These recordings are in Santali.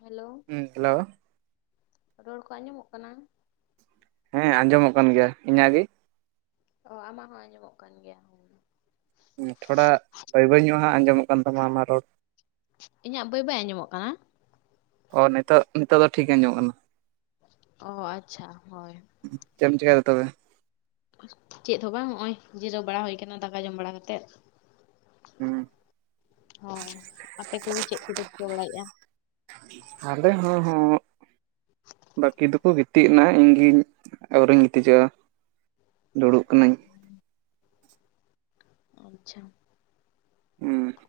ᱦᱮᱞᱳ᱾ ᱦᱩᱸ ᱦᱮᱞᱳ᱾ ᱨᱚᱲ ᱠᱚ ᱟᱸᱡᱚᱢᱚᱜ ᱠᱟᱱᱟ᱾ ᱦᱮᱸ ᱟᱸᱡᱚᱢᱚᱜ ᱠᱟᱱ ᱜᱮᱭᱟ᱾ ᱤᱧᱟᱹᱜ ᱜᱤ? ᱚ ᱟᱢᱟᱜ ᱦᱚᱸ ᱟᱸᱡᱚᱢᱚᱜ ᱠᱟᱱ ᱜᱮᱭᱟ ᱡᱳᱭ᱾ ᱛᱷᱚᱲᱟ ᱵᱟᱹᱭ ᱵᱟᱹᱭ ᱧᱚᱜᱼᱟ ᱦᱟᱸᱜ ᱟᱸᱡᱚᱢᱚᱜ ᱠᱟᱱ ᱛᱟᱢᱟ ᱟᱢᱟᱜ ᱨᱚᱲ᱾ ᱤᱧᱟᱹᱜ ᱵᱟᱹᱭ ᱵᱟᱹᱭ ᱟᱸᱡᱚᱢᱚᱜ ᱠᱟᱱᱟ? ᱚ ᱱᱤᱛᱚᱜ ᱱᱤᱛᱚᱜ ᱫᱚ ᱴᱷᱤᱠ ᱜᱮ ᱟᱸᱡᱚᱢᱚᱜ ᱠᱟᱱᱟ᱾ ᱚ ᱟᱪᱪᱷᱟ ᱦᱳᱭ᱾ ᱪᱮᱫ ᱮᱢ ᱪᱤᱠᱟᱭᱫᱟ ᱛᱚᱵᱮ? ᱪᱮᱫ ᱦᱚᱸ ᱵᱟᱝ ᱱᱚᱜᱼᱚᱭ ᱡᱤᱨᱟᱹᱣ ᱵᱟᱲᱟ ᱦᱩᱭ ᱠᱟᱱᱟ ᱫᱟᱠᱟ ᱡᱚᱢ ᱵᱟᱲᱟ ᱠᱟᱛᱮᱫ᱾ ᱦᱩᱸ ᱦᱳᱭ ᱟᱯᱮ ᱠᱚᱜᱮ ᱪᱮᱫ ᱠᱚᱯᱮ ᱪᱤᱠᱟᱹ ᱵᱟᱲᱟᱭᱮᱫᱼᱟ᱾ ᱟᱞᱮ ᱦᱚᱸ ᱦᱚᱸᱜ ᱵᱟᱠᱤ ᱫᱚᱠᱚ ᱜᱤᱛᱼᱼ ᱜᱤᱛᱤᱡ ᱮᱱᱟ ᱤᱧᱜᱮᱧ ᱟᱹᱣᱨᱤᱧ ᱜᱤᱛᱤᱡᱚᱜᱼᱟ ᱫᱩᱲᱩᱵ ᱠᱟᱱᱟᱹᱧ᱾ ᱟᱪᱪᱷᱟ ᱾ ᱦᱩᱸ ᱾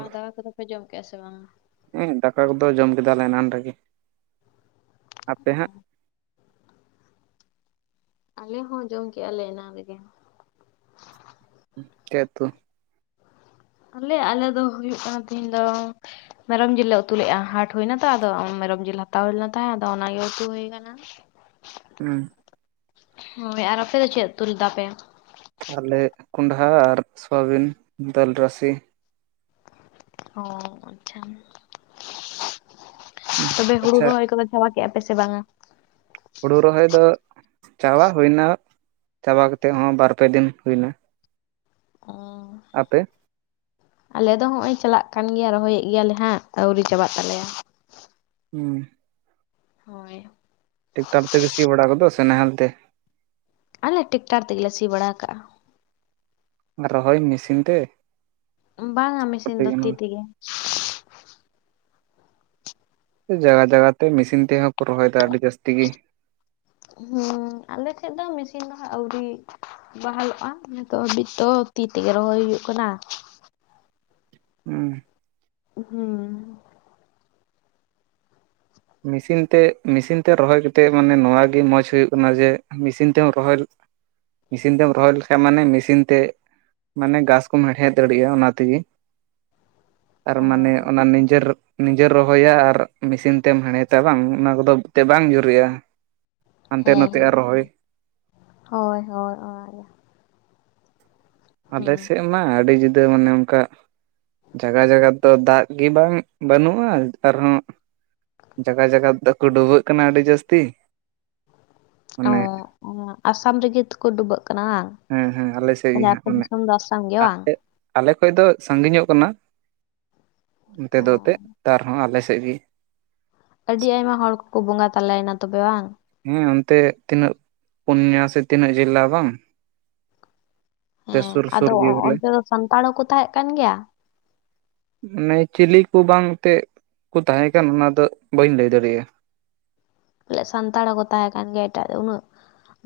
ᱟᱨ ᱫᱟᱠᱟ ᱠᱚᱫᱚ ᱯᱮ ᱡᱚᱢ ᱠᱮᱜᱼᱟ ᱥᱮ ᱵᱟᱝᱟ? ᱦᱮᱸ ᱫᱟᱠᱟ ᱠᱚᱫᱚ ᱡᱚᱢ ᱠᱮᱫᱟᱞᱮ ᱮᱱᱟᱱ ᱨᱮᱜᱮ, ᱟᱯᱮ ᱚ ᱦᱟᱸᱜ? ᱟᱞᱮ ᱦᱚᱸ ᱡᱚᱢ ᱠᱮᱜᱼᱟ ᱞᱮ ᱮᱱᱟ ᱨᱮᱜᱮ᱾ ᱪᱮᱫ ᱩᱛᱩ? ᱟᱞᱮ ᱟᱞᱮ ᱫᱚ ᱦᱩᱭᱩᱜ ᱠᱟᱱ ᱛᱤᱦᱤᱧ ᱫᱚ ᱢᱮᱨᱚᱢ ᱡᱤᱞ ᱞᱮ ᱩᱛᱩ ᱞᱮᱜᱼᱟ ᱦᱟᱴ ᱦᱩᱭᱱᱟ ᱛᱚ ᱟᱫᱚ ᱢᱮᱨᱚᱢ ᱡᱤᱞ ᱦᱟᱛᱟᱣ ᱦᱩᱭ ᱞᱮᱱ ᱛᱟᱦᱮᱸ ᱟᱫᱚ ᱚᱱᱟᱜᱮ ᱩᱛᱩ ᱦᱩᱭ ᱠᱟᱱᱟ᱾ ᱦᱩᱸ ᱾ ᱦᱳᱭ ᱟᱨ ᱟᱯᱮ ᱫᱚ ᱪᱮᱫ ᱩᱛᱩ ᱞᱮᱫᱟ ᱯᱮ? ᱟᱞᱮ ᱠᱚᱸᱰᱦᱟ ᱟᱨ ᱥᱳᱣᱟᱵᱤᱱ ᱫᱟᱹᱞ ᱨᱟᱥᱮ᱾ ᱚ ᱟᱪᱪᱷᱟ ᱛᱚᱵᱮ ᱦᱩᱲᱩ ᱟᱪᱪᱷᱟ ᱨᱚᱦᱚᱭ ᱠᱚᱫᱚ ᱪᱟᱵᱟ ᱠᱮᱜᱼᱟ ᱯᱮ ᱥᱮ ᱵᱟᱝᱟ ᱾ ᱦᱳᱲᱩ ᱨᱚᱦᱚᱭ ᱫᱚ ᱪᱟᱵᱟ ᱦᱩᱭᱱᱟ ᱪᱟᱵᱟ ᱠᱟᱛᱮ ᱦᱚᱜᱚᱭ ᱵᱟᱨᱯᱮ ᱫᱤᱱ ᱦᱩᱭ ᱮᱱᱟ ᱾ ᱚ ᱾ ᱟᱯᱮ? ᱟᱞᱮ ᱫᱚ ᱦᱚᱜᱼᱚᱭ ᱪᱟᱞᱟᱜ ᱠᱟᱱ ᱜᱮᱭᱟ ᱨᱚᱦᱚᱭᱮᱫ ᱜᱮᱭᱟᱞᱮ ᱦᱟᱸᱜ ᱟᱹᱣᱨᱤ ᱪᱟᱵᱟᱜ ᱛᱟᱞᱮᱭᱟ᱾ ᱦᱩᱸ ᱾ ᱦᱳᱭ ᱾ ᱴᱮᱠᱴᱟᱨ ᱛᱮᱜᱮ ᱥᱤ ᱵᱟᱲᱟ ᱠᱚᱫᱚ ᱥᱮ ᱱᱟᱦᱮᱞ ᱛᱮ? ᱟᱞᱮ ᱴᱮᱠᱴᱟᱨ ᱛᱮᱜᱮ ᱞᱮ ᱥᱤ ᱵᱟᱲᱟ ᱠᱟᱜᱼᱟ ᱾ ᱨᱚᱦᱚᱭ ᱢᱮᱥᱤᱱ ᱛᱮ ᱵᱟᱝᱟ ᱢᱮᱥᱤᱱ ᱫᱚ ᱛᱤ ᱡᱟᱭᱜᱟ ᱛᱮᱜᱮ ᱾ ᱡᱟᱭᱜᱟ ᱡᱟᱭᱜᱟ ᱛᱮ ᱢᱮᱥᱤᱱ ᱛᱮᱦᱚᱸ ᱠᱚ ᱨᱚᱦᱚᱭᱮᱫᱟ ᱟᱹᱰᱤ ᱡᱟᱹᱥᱛᱤ ᱜᱮ᱾ ᱦᱩᱸ ᱟᱞᱮ ᱴᱷᱮᱡ ᱫᱚ ᱢᱮᱥᱤᱱ ᱫᱚ ᱦᱟᱸᱜ ᱟᱹᱣᱨᱤ᱾ ᱵᱟᱦᱟᱞᱚᱜᱼᱟ ᱱᱤᱛᱚᱜ ᱦᱟᱹᱵᱤᱡ ᱛᱚ ᱛᱤ ᱛᱮᱜᱮ ᱨᱚᱦᱚᱭ ᱦᱩᱭᱩᱜ ᱠᱟᱱᱟ ᱾ ᱦᱩᱸ ᱾ ᱦᱩᱸ ᱾ ᱢᱮᱥᱤᱱ ᱛᱮ ᱢᱮᱥᱤᱱ ᱛᱮ ᱨᱚᱦᱚᱭ ᱠᱟᱛᱮᱜ ᱢᱟᱱᱮ ᱱᱚᱣᱟᱜᱮ ᱢᱚᱸᱡᱽ ᱦᱩᱭᱩᱜ ᱠᱟᱱᱟ ᱡᱮ ᱢᱮᱥᱤᱱ ᱛᱮᱦᱚ ᱨᱚᱦᱚᱭ ᱢᱮᱥᱤᱱ ᱛᱮᱢ ᱨᱚᱦᱚᱭ ᱞᱮᱠᱷᱟᱡ ᱢᱟᱱᱮ ᱢᱮᱥᱤᱱ ᱛᱮ ᱢᱟᱱᱮ ᱜᱷᱟᱥ ᱠᱚᱢ ᱦᱮᱲᱦᱮᱫ ᱫᱟᱲᱤᱜᱼᱟ ᱚᱱᱟ ᱛᱮᱜᱮ ᱾ ᱟᱨ ᱚ ᱢᱟᱱᱮ ᱚᱱᱟ ᱱᱤᱡᱮᱨ ᱱᱤᱡᱮᱨ ᱨᱚᱦᱚᱭᱟ ᱟᱨ ᱢᱮᱥᱤᱱ ᱛᱮᱢ ᱦᱮᱲᱦᱮᱫᱼᱟ ᱵᱟᱝ ᱚᱱᱟ ᱠᱚᱫᱚ ᱛᱮ ᱵᱟᱝ ᱡᱩᱨᱤᱜᱼᱟ ᱾ ᱦᱮᱸ ᱦᱮᱸ ᱦᱳᱭ ᱦᱳᱭ ᱚᱱᱟᱜᱮ ᱟᱞᱮ ᱦᱩᱸ ᱥᱮᱜ ᱢᱟ ᱟᱹᱰᱤ ᱡᱩᱫᱟᱹ ᱢᱟᱱᱮ ᱚᱱᱠᱟ ᱡᱟᱜᱟ ᱡᱟᱜᱟ ᱛᱚ ᱫᱟᱜ ᱜᱮ ᱵᱟᱝ ᱵᱟᱹᱱᱩᱜᱼᱟ ᱟᱨᱦᱚᱸ ᱡᱟᱜᱟ ᱡᱟᱜᱟ ᱫᱚᱠᱚ ᱰᱩᱵᱟᱹᱜ ᱠᱟᱱᱟ ᱟᱰᱤ ᱡᱟᱹᱥᱛᱤ ᱾ ᱚ ᱚ ᱟᱥᱟᱢ ᱨᱮᱜᱮ ᱛᱮᱠᱚ ᱰᱩᱵᱟᱹᱜ ᱠᱟᱱᱟ ᱦᱟᱝ᱾ ᱦᱮᱸ ᱦᱮᱸ ᱟᱞᱮ ᱥᱮᱜ ᱜᱮ ᱦᱟᱸᱜ ᱢᱮᱱᱮᱜ ᱜᱮ ᱵᱟᱝ? ᱟᱞᱮ ᱠᱷᱚᱡ ᱫᱚ ᱥᱟᱺᱜᱤᱧᱚᱜ ᱠᱟᱱᱟ ᱚᱱᱛᱮ ᱚ ᱫᱚ ᱮᱱᱛᱮᱫ ᱟᱨᱦᱚᱸ ᱟᱞᱮ ᱥᱮᱜ ᱜᱤ ᱟᱹᱰᱤ ᱟᱭᱢᱟ ᱦᱚᱲ ᱠᱚᱠᱚ ᱵᱚᱸᱜᱟ ᱛᱟᱞᱟᱭᱮᱱᱟ ᱛᱚᱵᱮ ᱵᱟᱝ? ᱦᱮᱸ ᱚᱱᱛᱮ ᱛᱤᱱᱟᱹᱜ ᱯᱩᱱᱭᱟ ᱥᱮ ᱛᱤᱱᱟᱹᱜ ᱡᱤᱞᱟ ᱵᱟᱝ ᱛᱮ ᱦᱮᱸ ᱥᱩᱨ ᱥᱩᱨ ᱟᱫᱚ ᱜᱮ ᱵᱚᱞᱮ ᱚᱱᱛᱮ ᱫᱚ ᱥᱟᱱᱛᱟᱲ ᱦᱚᱸᱠᱚ ᱛᱟᱦᱮᱸᱜ ᱠᱟᱱ ᱜᱮᱭᱟ? ᱢᱟᱱᱮ ᱪᱤᱞᱤ ᱠᱩ ᱵᱟᱝ ᱛᱮᱜ ᱠᱩ ᱛᱟᱦᱮᱸ ᱠᱟᱱ ᱚᱱᱟ ᱫᱚ ᱵᱟᱹᱧ ᱞᱟᱹᱭ ᱫᱟᱲᱤᱜᱼᱟ᱾ ᱞᱮᱜ ᱥᱟᱱᱛᱟᱲ ᱦᱚᱸᱠᱚ ᱛᱟᱦᱮᱸ ᱠᱟᱱ ᱜᱮᱭᱟ ᱮᱴᱟᱜ ᱫᱚ ᱩᱱᱟᱹᱜ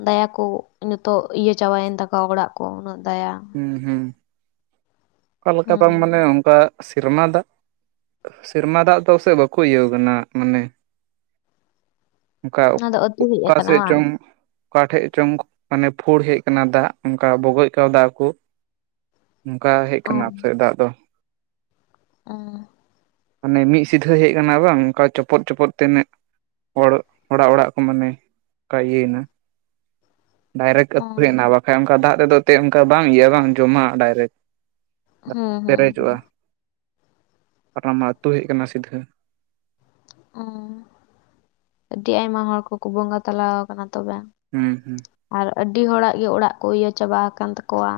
ᱫᱟᱭᱟ ᱠᱚ ᱱᱤᱛᱚᱜ ᱤᱭᱟᱹ ᱪᱟᱵᱟᱭᱮᱱ ᱛᱟᱠᱚᱣᱟ ᱚᱲᱟᱜ ᱠᱚ ᱩᱱᱟᱹᱜ ᱫᱟᱭᱟ ᱾ ᱦᱩᱸ ᱦᱩᱸ ᱾ ᱚᱠᱟ ᱞᱮᱠᱟ ᱵᱟᱝ ᱦᱩᱸ ᱢᱟᱱᱮ ᱚᱝᱠᱟ ᱥᱮᱨᱢᱟ ᱫᱟᱜ ᱾ ᱥᱮᱨᱢᱟ ᱫᱟᱜ ᱫᱚ ᱥᱮ ᱵᱟᱹᱠᱩ ᱤᱭᱟᱹᱣ ᱠᱟᱱᱟ ᱢᱟᱱᱮ ᱚᱝᱠᱟ ᱚᱱᱟ ᱫᱚ [inaudible] ᱟᱹᱛᱩ ᱦᱮᱡ ᱚᱠᱟ ᱟᱠᱟᱱᱟ ᱥᱮᱜ ᱵᱟᱝ ᱪᱚᱝ ᱾ ᱚᱠᱟ ᱴᱷᱮᱡ ᱪᱚᱝ ᱢᱟᱱᱮ ᱯᱷᱩᱲ ᱦᱮᱡ ᱠᱟᱱᱟ ᱫᱟᱜ ᱩᱝᱠᱟ ᱵᱚᱜᱚᱡ ᱠᱟᱣ ᱫᱟ ᱠᱩ ᱾ ᱱᱩᱝᱠᱟ ᱦᱮᱡ ᱚ ᱠᱟᱱᱟ ᱟᱯᱮᱥᱮᱜ ᱫᱟᱜ ᱫᱚ᱾ ᱚ᱾ ᱢᱟᱱᱮ ᱢᱤᱜ ᱥᱤᱫᱷᱟᱹ ᱦᱮᱡ ᱠᱟᱱᱟ ᱵᱟᱝ ᱚᱱᱠᱟ ᱪᱚᱯᱚᱫ ᱪᱚᱯᱚᱫ ᱛᱤᱱᱟᱹᱜ ᱾ ᱦᱚᱲ ᱦᱚᱲᱟᱜ ᱚᱲᱟᱜ ᱠᱚ ᱢᱟᱱᱮ ᱠᱟ ᱤᱭᱟᱹᱭᱱᱟ ᱾ ᱰᱟᱭᱨᱮᱠᱴ ᱚ ᱟᱹᱛᱩ ᱦᱮᱡ ᱱᱟ ᱵᱟᱠᱷᱟᱡ ᱚᱱᱠᱟ ᱫᱟᱜ ᱨᱮᱫᱚ ᱛᱮ ᱚᱝᱠᱟ ᱵᱟᱝ ᱤᱭᱟᱹ ᱵᱟᱝ ᱡᱚᱢᱟᱜᱼᱟ ᱰᱟᱭᱨᱮᱠ᱾ ᱫᱟᱜ ᱦᱩᱸ ᱦᱩᱸ ᱦᱩᱸ ᱯᱮᱨᱮᱡᱚᱜᱼᱟ [inaudible] ᱟᱨ ᱢᱟ ᱟᱹᱛᱩ ᱦᱮᱡ ᱠᱟᱱᱟ ᱥᱤᱫᱷᱟᱹ᱾ [inaudible] ᱟᱹᱰᱤ ᱟᱭᱢᱟ ᱦᱚᱲ ᱠᱚᱠᱚ ᱵᱚᱸᱜᱟ ᱛᱟᱞᱟᱣ ᱠᱟᱱᱟ ᱛᱚᱵᱮ᱾ ᱦᱩᱸ ᱦᱩᱸ᱾ ᱟᱨ ᱟᱹᱰᱤ ᱦᱚᱲᱟᱜ ᱜᱮ ᱚᱲᱟᱜ ᱠᱚ ᱤᱭᱟᱹ ᱪᱟᱵᱟ ᱟᱠᱟᱱ ᱛᱟᱠᱚᱣᱟ᱾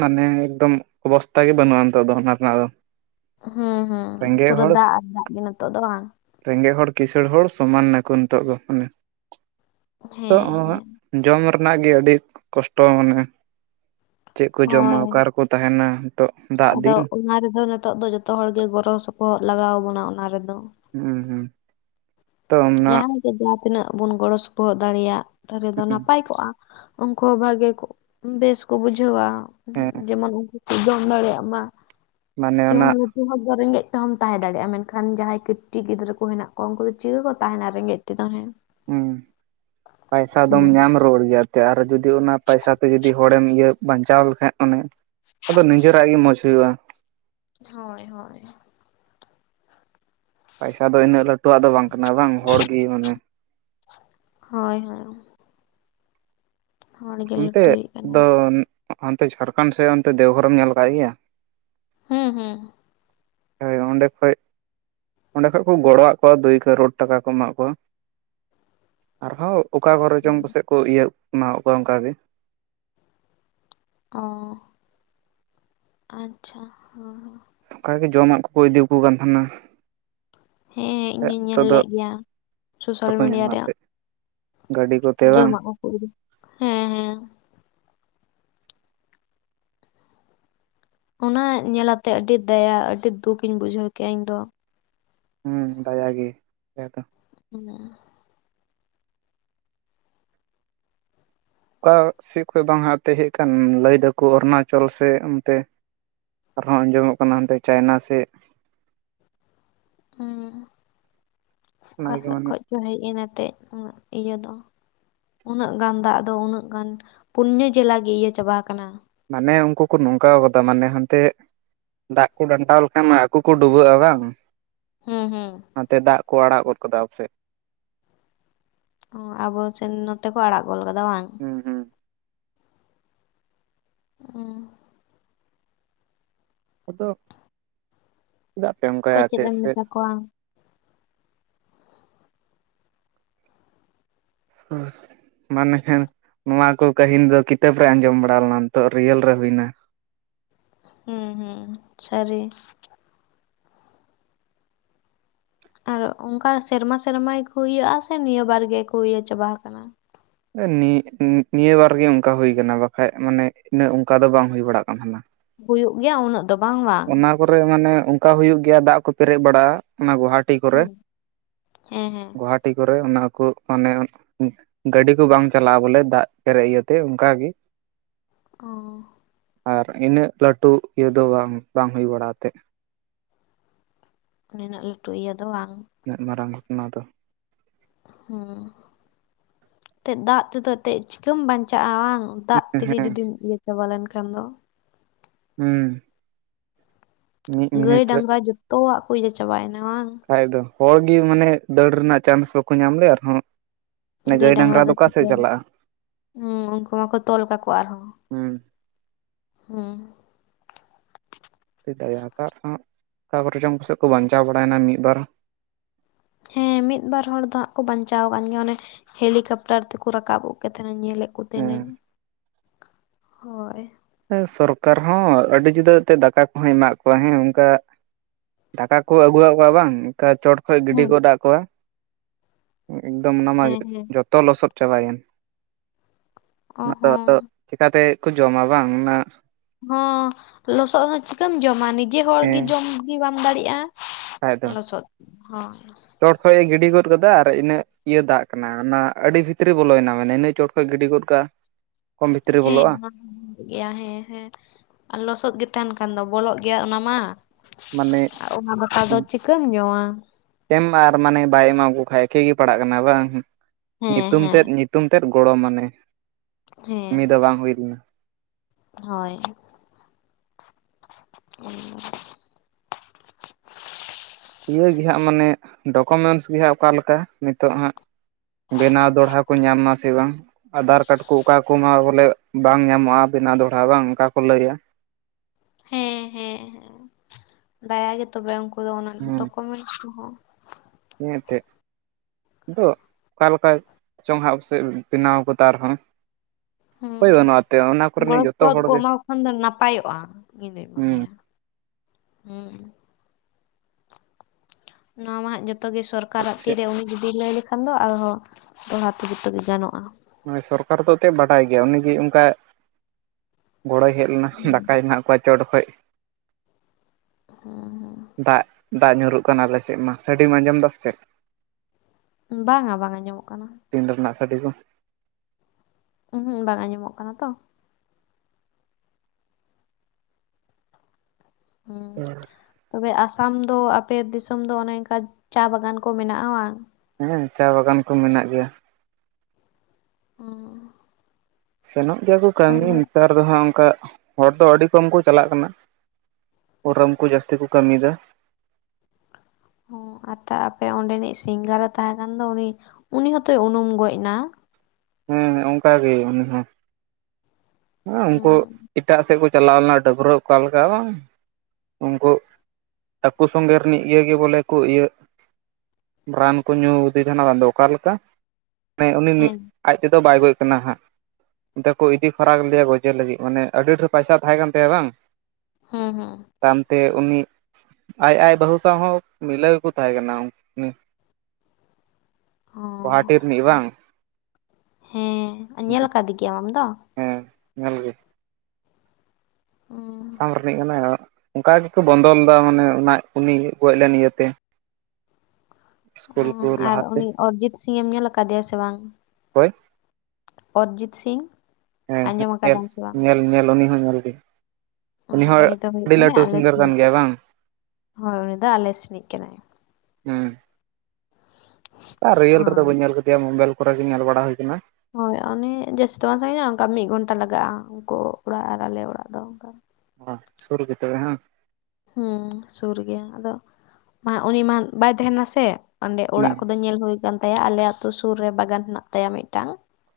ᱢᱟᱱᱮ ᱮᱠᱫᱚᱢ ᱚᱵᱚᱥᱛᱟ ᱜᱮ ᱵᱟᱹᱱᱩᱜᱼᱟ [unintelligible] ᱫᱚ ᱚᱱᱟ ᱨᱮᱱᱟᱜ ᱫᱚ᱾ ᱦᱩᱸ ᱦᱩᱸ ᱨᱮᱸᱜᱮᱡ ᱯᱩᱨᱟᱹ ᱦᱚᱲ ᱫᱟᱜ ᱟᱨ ᱫᱟᱜ ᱜᱮ ᱱᱤᱛᱚᱜ ᱫᱚ ᱵᱟᱝ᱾ ᱨᱮᱸᱜᱮᱡ ᱦᱚᱲ ᱠᱤᱸᱥᱟᱹᱲ ᱦᱚᱲ ᱥᱚᱢᱟᱱ ᱱᱟᱠᱚ ᱱᱤᱛᱚᱜ ᱫᱚ ᱢᱟᱱᱮ [inaudible] ᱛᱚᱜ ᱦᱮᱸ ᱦᱚᱸ᱾ ᱦᱮᱸ ᱡᱚᱢ ᱨᱮᱱᱟᱜ ᱜᱮ ᱟᱹᱰᱤ ᱠᱚᱥᱴᱚ ᱢᱟᱱᱮ ᱪᱮᱜ ᱠᱚ ᱡᱚᱢᱟ ᱦᱳᱭ ᱚᱠᱟ ᱨᱮᱠᱚ ᱛᱟᱦᱮᱱᱟ? ᱱᱤᱛᱚᱜ ᱫᱟᱜ ᱟᱫᱚ ᱫᱤᱱ ᱚᱱᱟ ᱨᱮᱫᱚ ᱱᱤᱛᱚᱜ ᱫᱚ ᱡᱚᱛᱚ ᱦᱚᱲᱜᱮ ᱜᱚᱲᱚ ᱥᱚᱯᱚᱦᱚᱫ ᱞᱟᱜᱟᱣ ᱟᱵᱚᱱᱟ ᱚᱱᱟ ᱨᱮᱫᱚ᱾ ᱦᱩᱸ ᱦᱩᱸ᱾ ᱛᱚ ᱚᱱᱟ ᱡᱟᱸᱦᱟᱭ ᱜᱮ ᱡᱟᱸᱦᱟ ᱛᱤᱱᱟᱹᱜ ᱵᱚᱱ ᱜᱚᱲᱚ ᱥᱚᱯᱚᱦᱚᱫ ᱫᱟᱲᱮᱭᱟᱜ ᱛᱟᱦᱞᱮ ᱫᱚ ᱦᱮᱸ ᱱᱟᱯᱟᱭ ᱠᱚᱜᱼᱟ᱾ ᱩᱱᱠᱳ ᱦᱚᱸ ᱵᱷᱟᱜᱮ ᱠᱚᱜ ᱵᱮᱥ ᱠᱚ ᱵᱩᱡᱷᱟᱹᱣᱟ ᱡᱮᱢᱚᱱ ᱩᱱᱠᱩ ᱡᱚᱢ ᱫᱟᱲᱮᱭᱟᱜ ᱢᱟ ᱢᱟᱱᱮ ᱚᱱᱟ ᱡᱮᱢᱚᱱ ᱱᱩᱠ ᱴᱩ ᱦᱚᱲ ᱫᱚ ᱨᱮᱸᱜᱮᱡ ᱛᱮᱦᱚᱢ ᱛᱟᱸᱦᱮ ᱫᱟᱲᱮᱜᱼᱟ ᱢᱮᱱᱠᱷᱟᱱ ᱡᱟᱸᱦᱟᱭ ᱠᱟᱹᱴᱤᱡ ᱜᱤᱫᱽᱨᱟᱹ ᱠᱚ ᱦᱮᱱᱟᱜ ᱠᱚᱣᱟ ᱩᱱᱠᱩ ᱫᱚ ᱪᱤᱠᱟᱹ ᱜᱚᱫ ᱛᱟᱦᱮᱱᱟ ᱨᱮᱸᱜᱮᱡ ᱛᱮᱫᱚ ᱦᱮᱸ? ᱦᱩᱸ ᱯᱟᱭᱥᱟ ᱫᱚᱢ ᱦᱩᱸ ᱧᱟᱢ ᱨᱩᱣᱟᱹᱲ ᱜᱮᱭᱟ ᱮᱛᱮ ᱟᱨ ᱡᱩᱫ ᱛᱤ ᱚᱱᱟ ᱯᱟᱭᱥᱟ ᱛᱮ ᱡᱩᱫᱤ ᱦᱚᱲᱮᱢ ᱤᱭᱟᱹ ᱵᱟᱧᱪᱟᱣ ᱞᱮᱠᱷᱟᱡ ᱚᱱᱮ ᱟᱫᱚ ᱱᱤᱡᱮᱨᱟᱜ ᱜᱮ ᱢᱚᱸᱡᱽ ᱦᱩᱭᱩᱜᱼᱟ᱾ ᱦᱚᱭ ᱦᱚᱭ᱾ ᱯᱟᱭᱥᱟ ᱫᱚ ᱤᱱᱟᱹᱜ ᱞᱟᱹᱴᱩᱣᱟᱜ ᱫᱚ ᱵᱟᱝ ᱠᱟᱱᱟ ᱵᱟᱝ ᱦᱚᱲ ᱜᱤ ᱢᱟᱱᱮ ᱦᱳᱭ ᱦᱳᱭ ᱾ ᱚᱱᱛᱮ ᱞᱟᱹᱴᱩᱭᱤᱡ ᱠᱟᱱᱟᱭ ᱫᱚ ᱟᱱᱛᱮ ᱡᱷᱟᱨᱠᱷᱚᱸᱱᱰ ᱥᱮ ᱚᱱᱛᱮ ᱫᱮᱣᱜᱷᱚᱨᱚᱢ ᱧᱮᱞ ᱠᱟᱜ ᱜᱮᱭᱟ? ᱦᱮᱸ ᱦᱩᱸ᱾ ᱦᱳᱭ ᱚᱸᱰᱮ ᱠᱷᱚᱡ ᱚᱸᱰᱮ ᱠᱷᱚᱡ ᱠᱚ ᱜᱚᱲᱚ ᱭᱟᱜ ᱠᱟᱣᱟ ᱫᱩᱭ ᱠᱟᱨᱳᱲ ᱴᱟᱠᱟ ᱠᱚ ᱮᱢᱟᱜ ᱠᱚᱣᱟ ᱟᱨᱦᱚᱸ ᱚᱠᱟ ᱠᱚ ᱨᱮᱪᱚᱝ ᱯᱟᱥᱮᱜ ᱠᱚ ᱤᱭᱟᱹᱜ ᱱᱟ ᱚᱠᱟ ᱚᱝᱠᱟ ᱜᱮ᱾ ᱚᱻ ᱟᱪᱪᱷᱟ ᱦᱚᱸ᱾ ᱚᱱᱠᱟ ᱜᱮ ᱡᱚᱢᱟᱜ ᱠᱚᱠᱚ ᱤᱫᱤ ᱠᱩ ᱠᱟᱱ ᱛᱷᱟᱱᱟ ᱾ ᱦᱮᱸ ᱤᱧᱤᱧ ᱧᱮᱞ ᱫᱚ ᱞᱮᱫ ᱜᱮᱭᱟ ᱥᱳᱥᱟᱞ ᱢᱤᱰᱤᱭᱟ ᱨᱮᱭᱚᱜ᱾ ᱜᱟᱹᱰᱤᱠ᱾ ᱡᱚᱢᱟᱜ ᱠᱚ ᱠᱚ ᱤᱫᱤ ᱦᱮᱸ ᱦᱮᱸ ᱚᱱᱟ ᱧᱮᱞ ᱟᱛᱮ ᱟᱹᱰᱤ ᱫᱟᱭᱟ ᱟᱹᱰᱤ ᱫᱩᱠᱤᱧ ᱵᱩᱡᱷᱟᱹᱣ ᱠᱮᱜᱼᱟ ᱤᱧ ᱫᱚ᱾ ᱦᱩᱸ ᱫᱟᱭᱟ ᱜᱮ ᱮᱠᱫᱚᱢ ᱾ ᱢᱮᱱᱟᱜ-ᱟ ᱾ ᱚᱠᱟ ᱥᱮᱫ ᱠᱷᱚᱡ ᱵᱟᱝ ᱦᱟᱸᱜ ᱚᱛᱮ ᱦᱮᱡ ᱠᱟᱱ ᱞᱟᱹᱭ ᱫᱟᱠᱚ ᱚᱨᱩᱱᱟᱪᱚᱞ ᱥᱮ ᱚᱱᱛᱮ ᱟᱨᱦᱚᱸ ᱟᱸᱡᱚᱢᱚᱜ ᱠᱟᱱᱟ ᱚᱱᱛᱮ ᱪᱟᱭᱱᱟ ᱥᱮᱜ ᱾ ᱦᱩᱸ ᱚᱠᱟ ᱚᱱᱟᱜᱮ ᱥᱮᱜ ᱢᱟᱱᱮ ᱠᱷᱚᱡ ᱪᱚ ᱦᱮᱡ ᱮᱱᱟ ᱮᱛᱮᱜ ᱩᱱᱟᱹᱜ ᱤᱭᱟᱹ ᱫᱚ ᱾ ᱩᱱᱟᱹᱜ ᱜᱟᱱ ᱫᱟᱜ ᱫᱚ ᱩᱱᱟᱹᱜ ᱜᱟᱱ ᱯᱩᱱᱧᱟᱹ ᱡᱮᱞᱟ ᱜᱮ ᱤᱭᱟᱹ ᱪᱟᱵᱟ ᱟᱠᱟᱱᱟ ᱾ ᱢᱟᱱᱮ ᱩᱱᱠᱩ ᱠᱚ ᱱᱚᱝᱠᱟᱣ ᱠᱟᱫᱟ ᱢᱟᱱᱮ ᱦᱟᱱᱛᱮ ᱫᱟᱜ ᱠᱩ ᱰᱟᱱᱴᱟᱣ ᱞᱮᱠᱷᱟᱱ ᱢᱟ ᱟᱹᱠᱩ ᱠᱚ ᱰᱩᱵᱟᱹᱜᱼᱟ ᱵᱟᱝ? ᱦᱩᱸ ᱦᱩᱸ ᱚᱱᱟᱛᱮ ᱫᱟᱜ ᱠᱩ ᱟᱲᱟᱜ ᱜᱚᱫ ᱠᱟᱫᱟ ᱟᱵᱥᱮᱜ ᱾ ᱚ ᱟᱵᱚ ᱥᱮᱱ ᱱᱚᱛᱮ ᱠᱚ ᱟᱲᱟᱜ ᱜᱚᱞ ᱠᱟᱫᱟ ᱵᱟᱝ? ᱦᱩᱸ ᱦᱩᱸ ᱩᱸ ᱟᱫᱚ ᱪᱮᱫᱟᱜ ᱯᱮ ᱚᱱᱠᱟᱭᱟ ᱚᱠᱚᱭ ᱪᱮᱫ ᱟᱛᱮᱜ ᱥᱮ [unintelligible] ᱦᱳᱭ ᱢᱟᱱᱮ ᱦᱮᱸ ᱱᱚᱣᱟ ᱠᱚ ᱠᱟᱹᱦᱤᱱ ᱫᱚ ᱠᱤᱛᱟᱹᱵ ᱨᱮ ᱟᱸᱡᱚᱢ ᱵᱟᱲᱟ ᱞᱮᱱᱟ ᱱᱤᱛᱚᱜ ᱨᱤᱭᱮᱞ ᱨᱮ ᱦᱩᱭᱱᱟ ᱾ ᱦᱩᱸ ᱦᱩᱸ ᱥᱟᱹᱨᱤ ᱾ ᱟᱨ ᱚᱱᱠᱟ ᱥᱮᱨᱢᱟ ᱥᱮᱨᱢᱟ ᱜᱮᱠᱚ ᱤᱭᱟᱹᱜ-ᱟ ᱥᱮ ᱱᱤᱭᱟᱹ ᱵᱟᱨ ᱜᱮᱠᱚ ᱤᱭᱟᱹ ᱪᱟᱵᱟ ᱟᱠᱟᱱᱟ ᱾ ᱱᱤᱜ ᱱᱤ ᱱᱤᱭᱟᱹ ᱵᱟᱨ ᱜᱮ ᱚᱱᱠᱟ ᱦᱩᱭ ᱠᱟᱱᱟ ᱵᱟᱠᱷᱟᱡ ᱢᱟᱱᱮ ᱤᱱᱟᱹᱜ ᱚᱱᱠᱟ ᱫᱚ ᱵᱟᱝ ᱦᱩᱭ ᱵᱟᱲᱟᱜ ᱠᱟᱱ ᱛᱟᱦᱮᱱᱟ ᱾ ᱦᱩᱭᱩᱜ ᱜᱮᱭᱟ ᱩᱱᱟᱹᱜ ᱫᱚ ᱵᱟᱝ ᱵᱟᱝ ᱾ ᱯᱚᱨᱮ ᱢᱟᱱᱮ ᱚᱱᱠᱟ ᱦᱩᱭᱩᱜ ᱜᱮᱭᱟ ᱫᱟᱜ ᱠᱚ ᱯᱮᱨᱮᱡ ᱵᱟᱲᱟᱜᱼᱟ ᱚᱱᱟ ᱜᱷᱟᱴ ᱴᱤ ᱠᱚᱨᱮ ᱦᱩᱸ ᱦᱮᱸ ᱦᱮᱸ ᱜᱚᱦᱟᱴᱤ ᱠᱚᱨᱮ ᱚᱱᱟ ᱠᱚ ᱚᱱᱮ [unintelligible] ᱜᱟᱹᱰᱤ ᱠᱚ ᱵᱟᱝ ᱪᱟᱞᱟᱜᱼᱟ ᱵᱚᱞᱮ ᱫᱟᱜ ᱯᱮᱨᱮᱡ ᱤᱭᱟᱹᱛᱮ ᱚᱱᱠᱟ ᱜᱤ ᱾ ᱚ ᱟᱨ ᱤᱱᱟᱹᱜ ᱞᱟᱹᱴᱩ ᱤᱭᱟᱹ ᱫᱚ ᱵᱟᱝ ᱵᱟᱝ ᱦᱩᱭ ᱵᱟᱲᱟ ᱟᱛᱮᱜ ᱾ ᱱᱤᱱᱟᱹᱜ ᱞᱟᱹᱴᱩ ᱤᱭᱟᱹ ᱫᱚ ᱵᱟᱝ ᱾ [unintelligible] ᱢᱟᱨᱟᱝ ᱚᱱᱟ ᱫᱚ ᱾ ᱦᱮᱸ ᱮᱛᱮᱫ ᱫᱟᱜ ᱛᱮᱫᱚ ᱮᱛᱮᱫ ᱪᱤᱠᱟᱹᱢ ᱵᱟᱧᱪᱟᱜᱼᱟ ᱵᱟᱝ? ᱫᱟᱜ ᱛᱮᱜᱮ ᱦᱮᱸ ᱡᱩᱫᱤᱢ ᱤᱭᱟᱹ ᱪᱟᱵᱟ ᱞᱮᱱᱠᱷᱟᱱ ᱫᱚ ᱾ ᱦᱩᱸ ᱢᱤᱫ ᱜᱟᱹᱭ ᱢᱤᱱᱤᱴ ᱨᱮ ᱰᱟᱝᱨᱟ ᱡᱚᱛᱚᱣᱟᱜ ᱠᱚ ᱤᱭᱟᱹ ᱪᱟᱵᱟᱭ ᱮᱱᱟ ᱵᱟᱝ? ᱠᱷᱟᱡ ᱫᱚ, ᱦᱚᱲ ᱜᱮ ᱢᱟᱱᱮ ᱫᱟᱹᱲ ᱨᱮᱱᱟᱜ ᱪᱟᱱᱥ ᱵᱟᱠᱚ ᱧᱟᱢ ᱞᱮᱭᱟ ᱟᱨᱦᱚᱸ ᱜᱟᱹᱭ ᱰᱟᱝᱨᱟ ᱫᱚ ᱪᱤᱠᱟᱹᱭᱟᱭ ᱩᱸ ᱩᱱᱠᱩ ᱢᱟᱠᱚ ᱛᱚᱞ ᱠᱟᱠᱚ ᱟᱨᱦᱚᱸ, ᱦᱩᱸᱼᱼ ᱦᱩᱸ [unintelligible] ᱠᱟ ᱠᱚᱨ ᱪᱚᱝ ᱠᱚᱥᱮᱡ ᱠᱚ ᱵᱟᱧᱪᱟᱣ ᱵᱟᱲᱟᱭ ᱮᱱᱟ ᱢᱤᱫᱵᱟᱨ ᱦᱮᱸ ᱢᱤᱫ ᱵᱟᱨ ᱦᱚᱲ ᱫᱚ ᱦᱟᱸᱜ ᱠᱚ ᱵᱟᱧᱪᱟᱣ ᱠᱟᱱ ᱜᱮᱭᱟ᱾ ᱚᱱᱮ ᱦᱮᱞᱤᱠᱮᱯᱴᱟᱨ ᱛᱮᱠᱚ ᱨᱟᱠᱟᱵᱚᱜ [unintelligible] ᱧᱮᱞᱮ ᱠᱚ ᱦᱮᱸ ᱛᱟᱦᱮᱱᱟᱹᱧ᱾ ᱦᱳᱭ᱾ ᱦᱟᱹ ᱥᱚᱨᱠᱟᱨ ᱦᱚᱸ ᱟᱹᱰᱤ ᱡᱩᱫᱟᱹ ᱮᱛᱮᱫ ᱫᱟᱠᱟ ᱠᱚ ᱦᱚᱸᱭ ᱮᱢᱟᱜ ᱠᱚᱣᱟ ᱦᱮᱸ ᱚᱱᱠᱟ ᱫᱟᱠᱟ ᱠᱚ ᱟᱹᱜᱩᱣᱟᱜ ᱠᱚᱣᱟ ᱵᱟᱝ ᱚᱱᱠᱟ ᱪᱚᱴ ᱠᱷᱚᱡ ᱜᱤᱰᱤ ᱦᱩᱸ ᱜᱚᱰᱟᱜ ᱠᱚᱣᱟ ᱾ ᱮᱠᱫᱚᱢ ᱚᱱᱟᱢᱟ ᱦᱮᱸ ᱡᱚ ᱦᱮᱸ ᱡᱚᱛᱚ ᱞᱚᱥᱚᱫ ᱪᱟᱵᱟᱭᱮᱱ ᱚ ᱚᱱᱟ ᱫᱚ ᱟᱫᱚ ᱦᱚᱸ ᱪᱤᱠᱟᱛᱮ ᱠᱚ ᱡᱚᱢᱟ ᱵᱟᱝ ᱚᱱᱟ ᱦᱚᱸ ᱞᱚᱥᱚᱫ ᱦᱚᱸ ᱪᱤᱠᱟᱹᱢ ᱡᱚᱢᱟ, ᱱᱤᱡᱮ ᱦᱚᱲᱜᱮ ᱦᱮᱸ ᱡᱚᱢ ᱜᱮ ᱵᱟᱢ ᱫᱟᱲᱮᱭᱟᱜᱼᱟ᱾ ᱠᱷᱟᱡ ᱫᱚ ᱞᱚᱥᱚᱫ ᱦᱩᱸ᱾ ᱪᱚᱴ ᱠᱷᱚᱡ ᱮ ᱜᱤᱰᱤ ᱜᱚᱫ ᱠᱟᱫᱟ ᱟᱨ ᱤᱱᱟᱹᱜ ᱤᱭᱟᱹ ᱫᱟᱜ ᱠᱟᱱᱟ᱾ ᱚᱱᱟ ᱟᱹᱰᱤ ᱵᱷᱤᱛᱨᱤ ᱵᱚᱞᱚᱭ ᱮᱱᱟ ᱢᱟᱱᱮ ᱤᱱᱟᱹᱜ ᱪᱚᱴ ᱜᱤᱰᱤ ᱜᱚᱫ ᱠᱟᱜᱼᱟ᱾ ᱠᱚᱢ ᱵᱷᱤᱛᱨᱤ ᱦᱮᱸ ᱵᱚᱞᱚᱜᱼᱟ ᱜᱮᱭᱟ, ᱦᱮᱸ ᱦᱮᱸ ᱟᱨ ᱞᱚᱥᱚᱫ ᱜᱮ ᱛᱟᱦᱮᱱ ᱠᱷᱟᱱ ᱫᱚ ᱵᱚᱞᱚᱜ ᱜᱮᱭᱟ ᱚᱱᱟ ᱢᱟ᱾ ᱢᱟᱱᱮ ᱚᱱᱟ ᱫᱟᱠᱟ ᱫᱚ ᱪᱤᱠᱟᱹᱢ ᱡᱚᱢᱟ᱾ ᱮᱢ ᱟᱨ ᱢᱟᱱᱮ ᱵᱟᱭ ᱮᱢᱟᱠᱚ ᱠᱷᱟᱱ ᱮᱠᱮ ᱜᱮ ᱯᱟᱲᱟᱜ ᱠᱟᱱᱟ᱾ ᱵᱟᱝ ᱦᱮᱸ ᱧᱩᱛᱩᱢ ᱦᱮᱸ ᱛᱮᱫ ᱧᱤᱛᱩᱢ ᱛᱮᱫ ᱜᱚᱲ ᱢᱟᱱᱮ᱾ ᱠᱟᱹᱢᱤ ᱦᱮᱸ, ᱫᱚ ᱵᱟᱝ ᱦᱩᱭ ᱞᱮᱱᱟ ᱦᱳᱭ᱾ [unintelligible] ᱤᱭᱟᱹ ᱜᱮ ᱦᱟᱸᱜ ᱢᱟᱱᱮ, ᱰᱚᱠᱳᱢᱮᱱᱥ ᱜᱮᱦᱟᱸᱜ ᱚᱠᱟ ᱞᱮᱠᱟ, ᱱᱤᱛᱚᱜ ᱦᱟᱸ᱾ ᱵᱮᱱᱟᱣ ᱫᱚᱲᱦᱟ ᱠᱚ ᱧᱟᱢ ᱢᱟ ᱥᱮ ᱵᱟᱝ? ᱟᱫᱷᱟᱨ ᱠᱟᱨᱰ ᱠᱚ ᱚᱠᱟ ᱠᱚᱢᱟ ᱵᱚᱞᱮ ᱵᱟᱝ ᱧᱟᱢᱚᱜᱼᱟ ᱵᱮᱱᱟᱣ ᱫᱚᱦᱟ ᱵᱟᱝ ᱚᱱᱠᱟ ᱠᱚ ᱞᱟᱹᱭᱟ᱾ ᱦᱮᱸ ᱦᱮᱸ, ᱫᱟᱭᱟ ᱜᱮ ᱛᱚᱵᱮ ᱩᱱᱠᱩ ᱫᱚ ᱚᱱᱟ ᱰᱚᱠᱢᱮᱱᱴ ᱠᱚᱦᱚᱸ ᱱᱤᱦᱟᱹ ᱛᱮ᱾ ᱱᱤᱛᱳᱜ ᱚᱠᱟᱞᱮᱠᱟ ᱪᱚᱝ ᱦᱟ ᱩᱥᱟᱹᱫ ᱵᱮᱱᱟᱣ ᱟᱠᱟᱫᱟ ᱟᱨᱦᱚᱸ᱾ ᱩᱯᱟᱹᱭ ᱵᱟᱹᱱᱩᱜᱼᱟ ᱮᱱᱛᱮ ᱚᱱᱟ ᱦᱮᱸ᱾ ᱠᱚᱨᱮᱱᱤᱡ ᱡᱚᱛᱚ ᱜᱚᱲᱚᱥᱚᱯᱚᱦᱚᱫ ᱦᱚᱲ ᱠᱚ ᱜᱮ ᱮᱢᱟᱠᱚ ᱠᱷᱟᱱ ᱫᱚ ᱱᱟᱯᱟᱭᱚᱜᱼᱟ᱾ ᱤᱧ ᱫᱩᱧ ᱦᱩᱸ ᱢᱚᱱᱮᱭᱟ᱾ ᱦᱩᱸ᱾ ᱱᱚᱣᱟ ᱢᱟᱜ ᱡᱚᱛᱚ ᱜᱮ ᱥᱚᱨ ᱠᱟᱨᱟᱜ ᱟᱞᱮᱥᱮᱫ ᱛᱤᱨᱮ, ᱩᱱᱤ ᱡᱩᱫᱤᱭ ᱞᱟᱹᱭ ᱞᱮᱠᱷᱟᱱ ᱫᱚ ᱟᱨᱦᱚᱸ ᱫᱚᱲᱦᱲᱟ ᱛᱮ ᱡᱚᱛᱚ ᱜᱮ ᱜᱟᱱᱚᱜᱼᱟ᱾ ᱢᱟᱱᱮ ᱥᱚᱨᱠᱟᱨ ᱫᱚ ᱛᱮᱫ ᱵᱟᱰᱟᱭ ᱜᱮᱭᱟ᱾ ᱩᱱᱤᱜᱮ ᱚᱱᱠᱟ ᱜᱚᱲᱚᱭ ᱦᱮᱪ ᱫᱟᱠᱟᱭ ᱮᱢᱟᱭ ᱠᱚᱣᱟ ᱪᱚᱴ ᱠᱷᱚᱡ᱾ ᱦᱩᱸᱻ ᱫᱟᱜ, ᱫᱟᱜ ᱧᱩᱨᱩᱜ ᱠᱟᱱᱟ ᱟᱞᱮᱥᱮᱫ ᱢᱟ ᱥᱟᱰᱮᱢ ᱟᱸᱡᱚᱢ ᱫᱟ ᱥᱮᱪᱮᱫ? ᱵᱟᱝᱟ ᱵᱟᱝ ᱟᱸᱡᱚᱢᱚᱜ ᱠᱟᱱᱟ᱾ ᱛᱤᱱ ᱰᱚᱠ ᱨᱮᱱᱟᱜ ᱥᱟᱰᱮ ᱠᱚ᱾ ᱩᱸᱦᱩ ᱵᱟᱝ ᱟᱸᱡᱚᱢᱚᱜ ᱠᱟᱱᱟ ᱛᱚ᱾ ᱦᱩᱸ᱾ ᱛᱚᱵᱮ ᱟᱥᱟᱢ ᱫᱚ ᱟᱯᱮ ᱫᱤᱥᱚᱢ ᱫᱚ ᱚᱱᱮ ᱚᱱᱠᱟ ᱪᱟ ᱵᱟᱜᱟᱱ ᱠᱚ ᱢᱮᱱᱟᱜᱼᱟ ᱵᱟᱝ? ᱦᱮᱸ ᱪᱟ ᱵᱟᱜᱟᱱ ᱠᱚ ᱢᱮᱱᱟᱜ ᱜᱮᱭᱟ᱾ ᱚᱻ ᱥᱮᱱᱚᱜ ᱜᱮᱭᱟ ᱠᱚ ᱠᱟᱹᱢᱤ ᱱᱮᱛᱟᱨ ᱫᱚ ᱦᱟᱸᱜ ᱚᱱᱠᱟ, ᱦᱚᱲ ᱫᱚ ᱟᱹᱵᱤᱱ ᱠᱚᱢ ᱠᱚ ᱪᱟᱞᱟᱜ ᱠᱟᱱᱟ᱾ ᱯᱩᱨᱟᱹᱢ ᱠᱚ ᱡᱟᱹᱥᱛᱤ ᱠᱚ ᱠᱟᱹᱢᱤᱭᱮᱫᱟ᱾ ᱦᱩᱸ, ᱟᱛᱟ ᱟᱯᱮ ᱚᱸᱰᱮᱱᱤᱡ ᱥᱤᱝᱜᱟᱨ ᱮ ᱛᱟᱦᱮᱸ ᱠᱟᱱ ᱫᱚ ᱩᱱᱤ ᱩᱱᱤ ᱦᱚᱸᱛᱚᱭ ᱩᱱᱩᱢ ᱜᱚᱡ ᱮᱱᱟ᱾ ᱦᱮᱸ ᱚᱱᱠᱟᱜ ᱜᱮ ᱩᱱᱤ ᱦᱚ᱾ ᱩᱱᱠᱩ ᱦᱩᱸ ᱮᱴᱟᱜ ᱥᱮᱫ ᱠᱚ ᱪᱟᱞᱟᱣ ᱞᱮᱱᱟ ᱰᱟᱹᱵᱽᱨᱟᱹᱜ ᱚᱠᱟᱮᱠᱟ ᱵᱟᱝ? ᱩᱱᱠᱩ ᱟᱠᱩ ᱥᱚᱸᱜᱮ ᱨᱤᱱᱤᱡ ᱤᱭᱟᱹ ᱜᱮ ᱵᱚᱞᱮ ᱠᱚ ᱤᱭᱟᱹ ᱨᱟᱱ ᱠᱚ ᱧᱩ ᱟᱫᱮ ᱛᱟᱦᱮᱸᱱᱟ ᱵᱟᱸᱫᱚ ᱚᱠᱟᱞᱮᱠᱟ ᱢᱟᱱᱮ ᱩᱱᱤ ᱱᱤ ᱦᱮᱸ ᱫᱚ ᱵᱟᱭ ᱜᱚᱡ ᱟᱠᱟᱱᱟ ᱦᱟᱸᱜ᱾ ᱚᱱᱛᱮ ᱠᱚ ᱤᱫᱤ ᱯᱷᱟᱨᱟᱠ ᱞᱮᱫᱮᱭᱟ ᱜᱚᱡᱮ ᱞᱟᱹᱜᱤᱫ᱾ ᱢᱟᱱᱮ ᱟᱹᱰᱤ ᱰᱷᱮᱨ ᱯᱟᱭᱥᱟ ᱛᱟᱦᱮᱸ ᱠᱟᱱ ᱛᱟᱭᱟ ᱵᱟᱝ᱾ ᱦᱩᱸ ᱦᱩᱸ᱾ ᱛᱟᱭᱚᱢᱛᱮ ᱩᱱᱤ ᱟᱡ ᱟᱡ ᱵᱟᱹᱦᱩ ᱥᱟᱶ ᱦᱚᱸ ᱢᱤᱞᱟᱹᱣ ᱜᱮᱠᱚ ᱛᱟᱦᱮᱸ ᱠᱟᱱᱟ ᱩᱝᱠ ᱩᱱᱤ᱾ [inaudible] ᱚ, ᱜᱳᱦᱟᱴᱤ ᱨᱤᱱᱤᱡ ᱵᱟᱝ ᱦᱮᱸ, ᱧᱮᱞ ᱟᱠᱟᱫᱮ ᱜᱮᱭᱟᱢ ᱟᱢ ᱫᱚ? ᱦᱮᱸ, ᱧᱮᱞ ᱜᱮ᱾ ᱦᱩᱸ᱾ ᱟᱥᱟᱢ ᱨᱤᱱᱤᱡ ᱠᱟᱱᱟᱭ ᱚᱱᱠᱟ ᱜᱮᱠᱚ ᱵᱚᱱᱚᱫᱚ ᱞᱮᱫᱟ ᱢᱟᱱᱮ ᱚᱱᱟ ᱩᱱᱤᱭ ᱜᱚᱡ ᱞᱮᱱ ᱤᱭᱟᱹᱛᱮ᱾ [inaudible] ᱤᱥᱠᱩᱞ ᱠᱚ ᱚᱸ ᱟᱨ ᱞᱟᱦᱟᱛᱮ ᱩᱱᱤ ᱚᱨᱤᱡᱤᱛ ᱥᱤᱝᱮᱢ ᱧᱮᱞ ᱠᱟᱫᱮᱭᱟ ᱥᱮ ᱵᱟᱝ? ᱚᱠᱚᱭ ᱚᱨᱡᱤᱛ ᱥᱤᱝ ᱦᱮᱸ ᱟᱸᱡᱚᱢ ᱦᱮᱸ ᱟᱠᱟᱫᱟᱢ ᱥᱮ ᱵᱟᱝ? ᱧᱮᱞ, ᱧᱮᱞ ᱧᱮᱞ ᱩᱱᱤ ᱦᱚᱸ ᱧᱮᱞ ᱜᱮ᱾ ᱚ ᱦᱚᱸ ᱩᱱᱤ ᱫᱚ ᱦᱩᱭᱩᱜ ᱟᱹᱰᱤ ᱠᱟᱱᱟᱭ ᱞᱟᱹᱴᱩ ᱥᱤᱝᱜᱟᱨ ᱠᱟᱱ ᱟᱞᱮᱥᱤᱱᱤᱡ ᱜᱮᱭᱟᱭ ᱵᱟᱝ ᱦᱳᱭ ᱩᱱᱤ ᱫᱚ ᱟᱞᱮᱥᱤᱱᱤᱡ ᱠᱟᱱᱟᱭ᱾ ᱦᱩᱸ ᱟ ᱨᱤᱭᱮᱞ ᱨᱮᱫᱚ ᱦᱳᱭ ᱵᱟᱹᱧ ᱧᱮᱞ ᱠᱟᱫᱮᱭᱟ ᱢᱳᱵᱟᱭᱤᱞ ᱠᱚᱨᱮ ᱜᱮ ᱧᱮᱞ ᱵᱟᱲᱟ ᱦᱩᱭ ᱠᱟᱱᱟ᱾ ᱦᱳᱭ ᱚᱱᱮ ᱡᱟᱹᱥᱛᱤ ᱫᱚ ᱵᱟᱝ ᱥᱟᱺᱜᱤᱧᱟ ᱚᱱᱠᱟ ᱢᱤᱫ ᱜᱷᱚᱱᱴᱟ ᱞᱟᱜᱟᱜ-ᱟ ᱩᱱᱠᱩ ᱚᱲᱟᱜ ᱟᱨ ᱟᱞᱮ ᱚᱲᱟᱜ ᱫᱚ ᱚᱱᱠᱟ᱾ ᱚ ᱥᱩᱨ ᱜᱮ ᱛᱚᱵᱮ ᱦᱟᱝ? ᱦᱩᱸ, ᱥᱩᱨ ᱜᱮᱭᱟ ᱟᱫᱚ, ᱢᱟ ᱩᱱᱤ ᱢᱟ ᱵᱟᱭ ᱛᱟᱦᱮᱱᱟ ᱥᱮ᱾ ᱟᱰᱮ ᱦᱩᱸ ᱚᱲᱟᱜ ᱠᱚᱫᱚ ᱧᱮᱞ ᱦᱩᱭ ᱠᱟᱱ ᱛᱟᱭᱟ ᱟᱞᱮ ᱟᱛᱳ ᱥᱩᱨ ᱨᱮ ᱵᱟᱜᱟᱱ ᱦᱮᱱᱟᱜᱮ ᱛᱟᱭᱟ ᱢᱤᱫᱴᱟᱝ᱾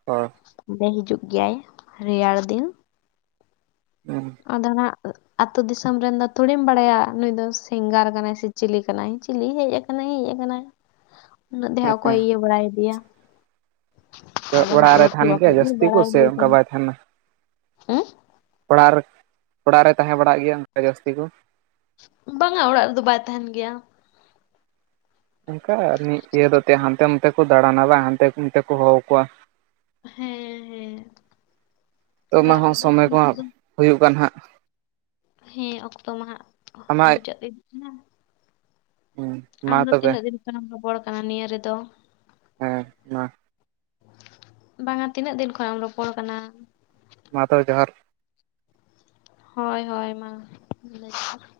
ᱦᱳᱭ᱾ ᱱᱚᱰᱮ ᱦᱤᱡᱩᱜ ᱜᱮᱭᱟᱭ ᱨᱮᱭᱟᱲ ᱫᱤᱱ᱾ ᱦᱩᱸ ᱟᱫᱚ ᱱᱟᱜ ᱟᱛᱳ ᱫᱤᱥᱚᱢ ᱨᱮᱱ ᱫᱚ ᱛᱷᱚᱲᱮᱢ ᱵᱟᱲᱟᱭᱟ ᱱᱩᱭ ᱫᱚ ᱥᱤᱝᱜᱟᱨ ᱠᱟᱱᱟᱭ ᱥᱮ ᱪᱤᱞᱤ ᱠᱟᱱᱟᱭ ᱪᱤᱞᱤ ᱦᱮᱡ ᱟᱠ ᱦᱮᱸᱡ ᱟᱠᱟᱱᱟᱭ᱾ [unintelligible] ᱩᱱᱟᱹᱜ ᱫᱚᱦᱟᱸᱜ ᱚᱠᱚᱭ ᱦᱮᱸ ᱤᱭᱟᱹ ᱵᱟᱲᱟᱭ ᱫᱤᱭᱟ᱾ ᱟᱫᱚ ᱚᱲᱟᱜ ᱦᱟᱸᱜ ᱨᱮ ᱞᱮ ᱛᱟᱦᱮᱱ ᱛᱷᱚᱲᱟ ᱜᱮᱭᱟ ᱠᱷᱟᱡ ᱜᱮ ᱡᱟᱹᱥᱛᱤ ᱠᱚ ᱵᱟᱲᱟᱭ ᱥᱮ ᱤᱫᱤᱭ ᱚᱱᱠᱟ ᱠᱟᱱᱟ᱾ ᱵᱟᱭ ᱛᱟᱦᱮᱱᱟ ᱩᱸ ᱚᱲᱟᱜ ᱨᱮ ᱛᱟᱦᱮᱸ ᱵᱟᱲᱟᱜ ᱜᱮᱭᱟ ᱚᱱᱠᱟ ᱡᱟᱹᱥᱛᱤ ᱠᱚ? ᱵᱟᱝᱟ ᱚᱲᱟᱜ ᱨᱮᱫᱚ ᱵᱟᱭ ᱛᱟᱦᱮᱱ ᱜᱤᱭᱟ᱾ ᱚᱱᱠᱟ ᱟᱨ ᱢᱤᱫ ᱤᱭᱟᱹ ᱫᱚ ᱛᱮ ᱦᱟᱱᱛᱮ ᱱᱟᱛᱮ ᱠᱚ ᱫᱟᱬᱟᱱᱟ ᱦᱟᱱᱛᱮ ᱱᱟᱛᱮ ᱠᱚ ᱦᱚᱦᱚ ᱟᱠᱚᱣᱟ᱾ ᱦᱮᱸ ᱦᱮᱸ᱾ ᱛᱚᱱᱟ ᱚᱲᱟᱜ ᱦᱚᱸ ᱨᱮᱫᱚ ᱥᱚᱢᱚᱭ ᱠᱚ ᱚᱲᱟᱜ ᱦᱟᱸᱜ ᱫᱚ ᱦᱩᱭᱩᱜ ᱠᱟᱱ ᱦᱟᱸᱜ᱾ ᱦᱮᱸ ᱚᱠᱛᱚ ᱢᱟ ᱦᱟᱸᱜ ᱟᱢᱟᱜ ᱢᱩᱪᱟᱹᱫ ᱫᱤ ᱱᱟ᱾ ᱦᱩᱭ ᱟᱢ ᱫᱚ ᱛᱤᱱᱟᱹᱜ ᱫᱤᱱ ᱠᱷᱚᱱᱮᱢ ᱨᱚᱯᱚᱲ ᱠᱟᱱᱟ ᱱᱤᱭᱟᱹ ᱨᱮᱫᱚ? ᱦᱮᱸ ᱢᱟ ᱵᱟᱝᱟ ᱛᱤᱱᱟᱹᱜ ᱫᱤᱱ ᱠᱷᱚᱱᱟᱜ ᱮᱢ ᱨᱚᱯᱚᱲ ᱠᱟᱱᱟ? ᱢᱟ ᱛᱚᱵᱮ ᱡᱚᱦᱟᱨ᱾ ᱦᱳᱭ ᱦᱳᱭ ᱢᱟ [unintelligible]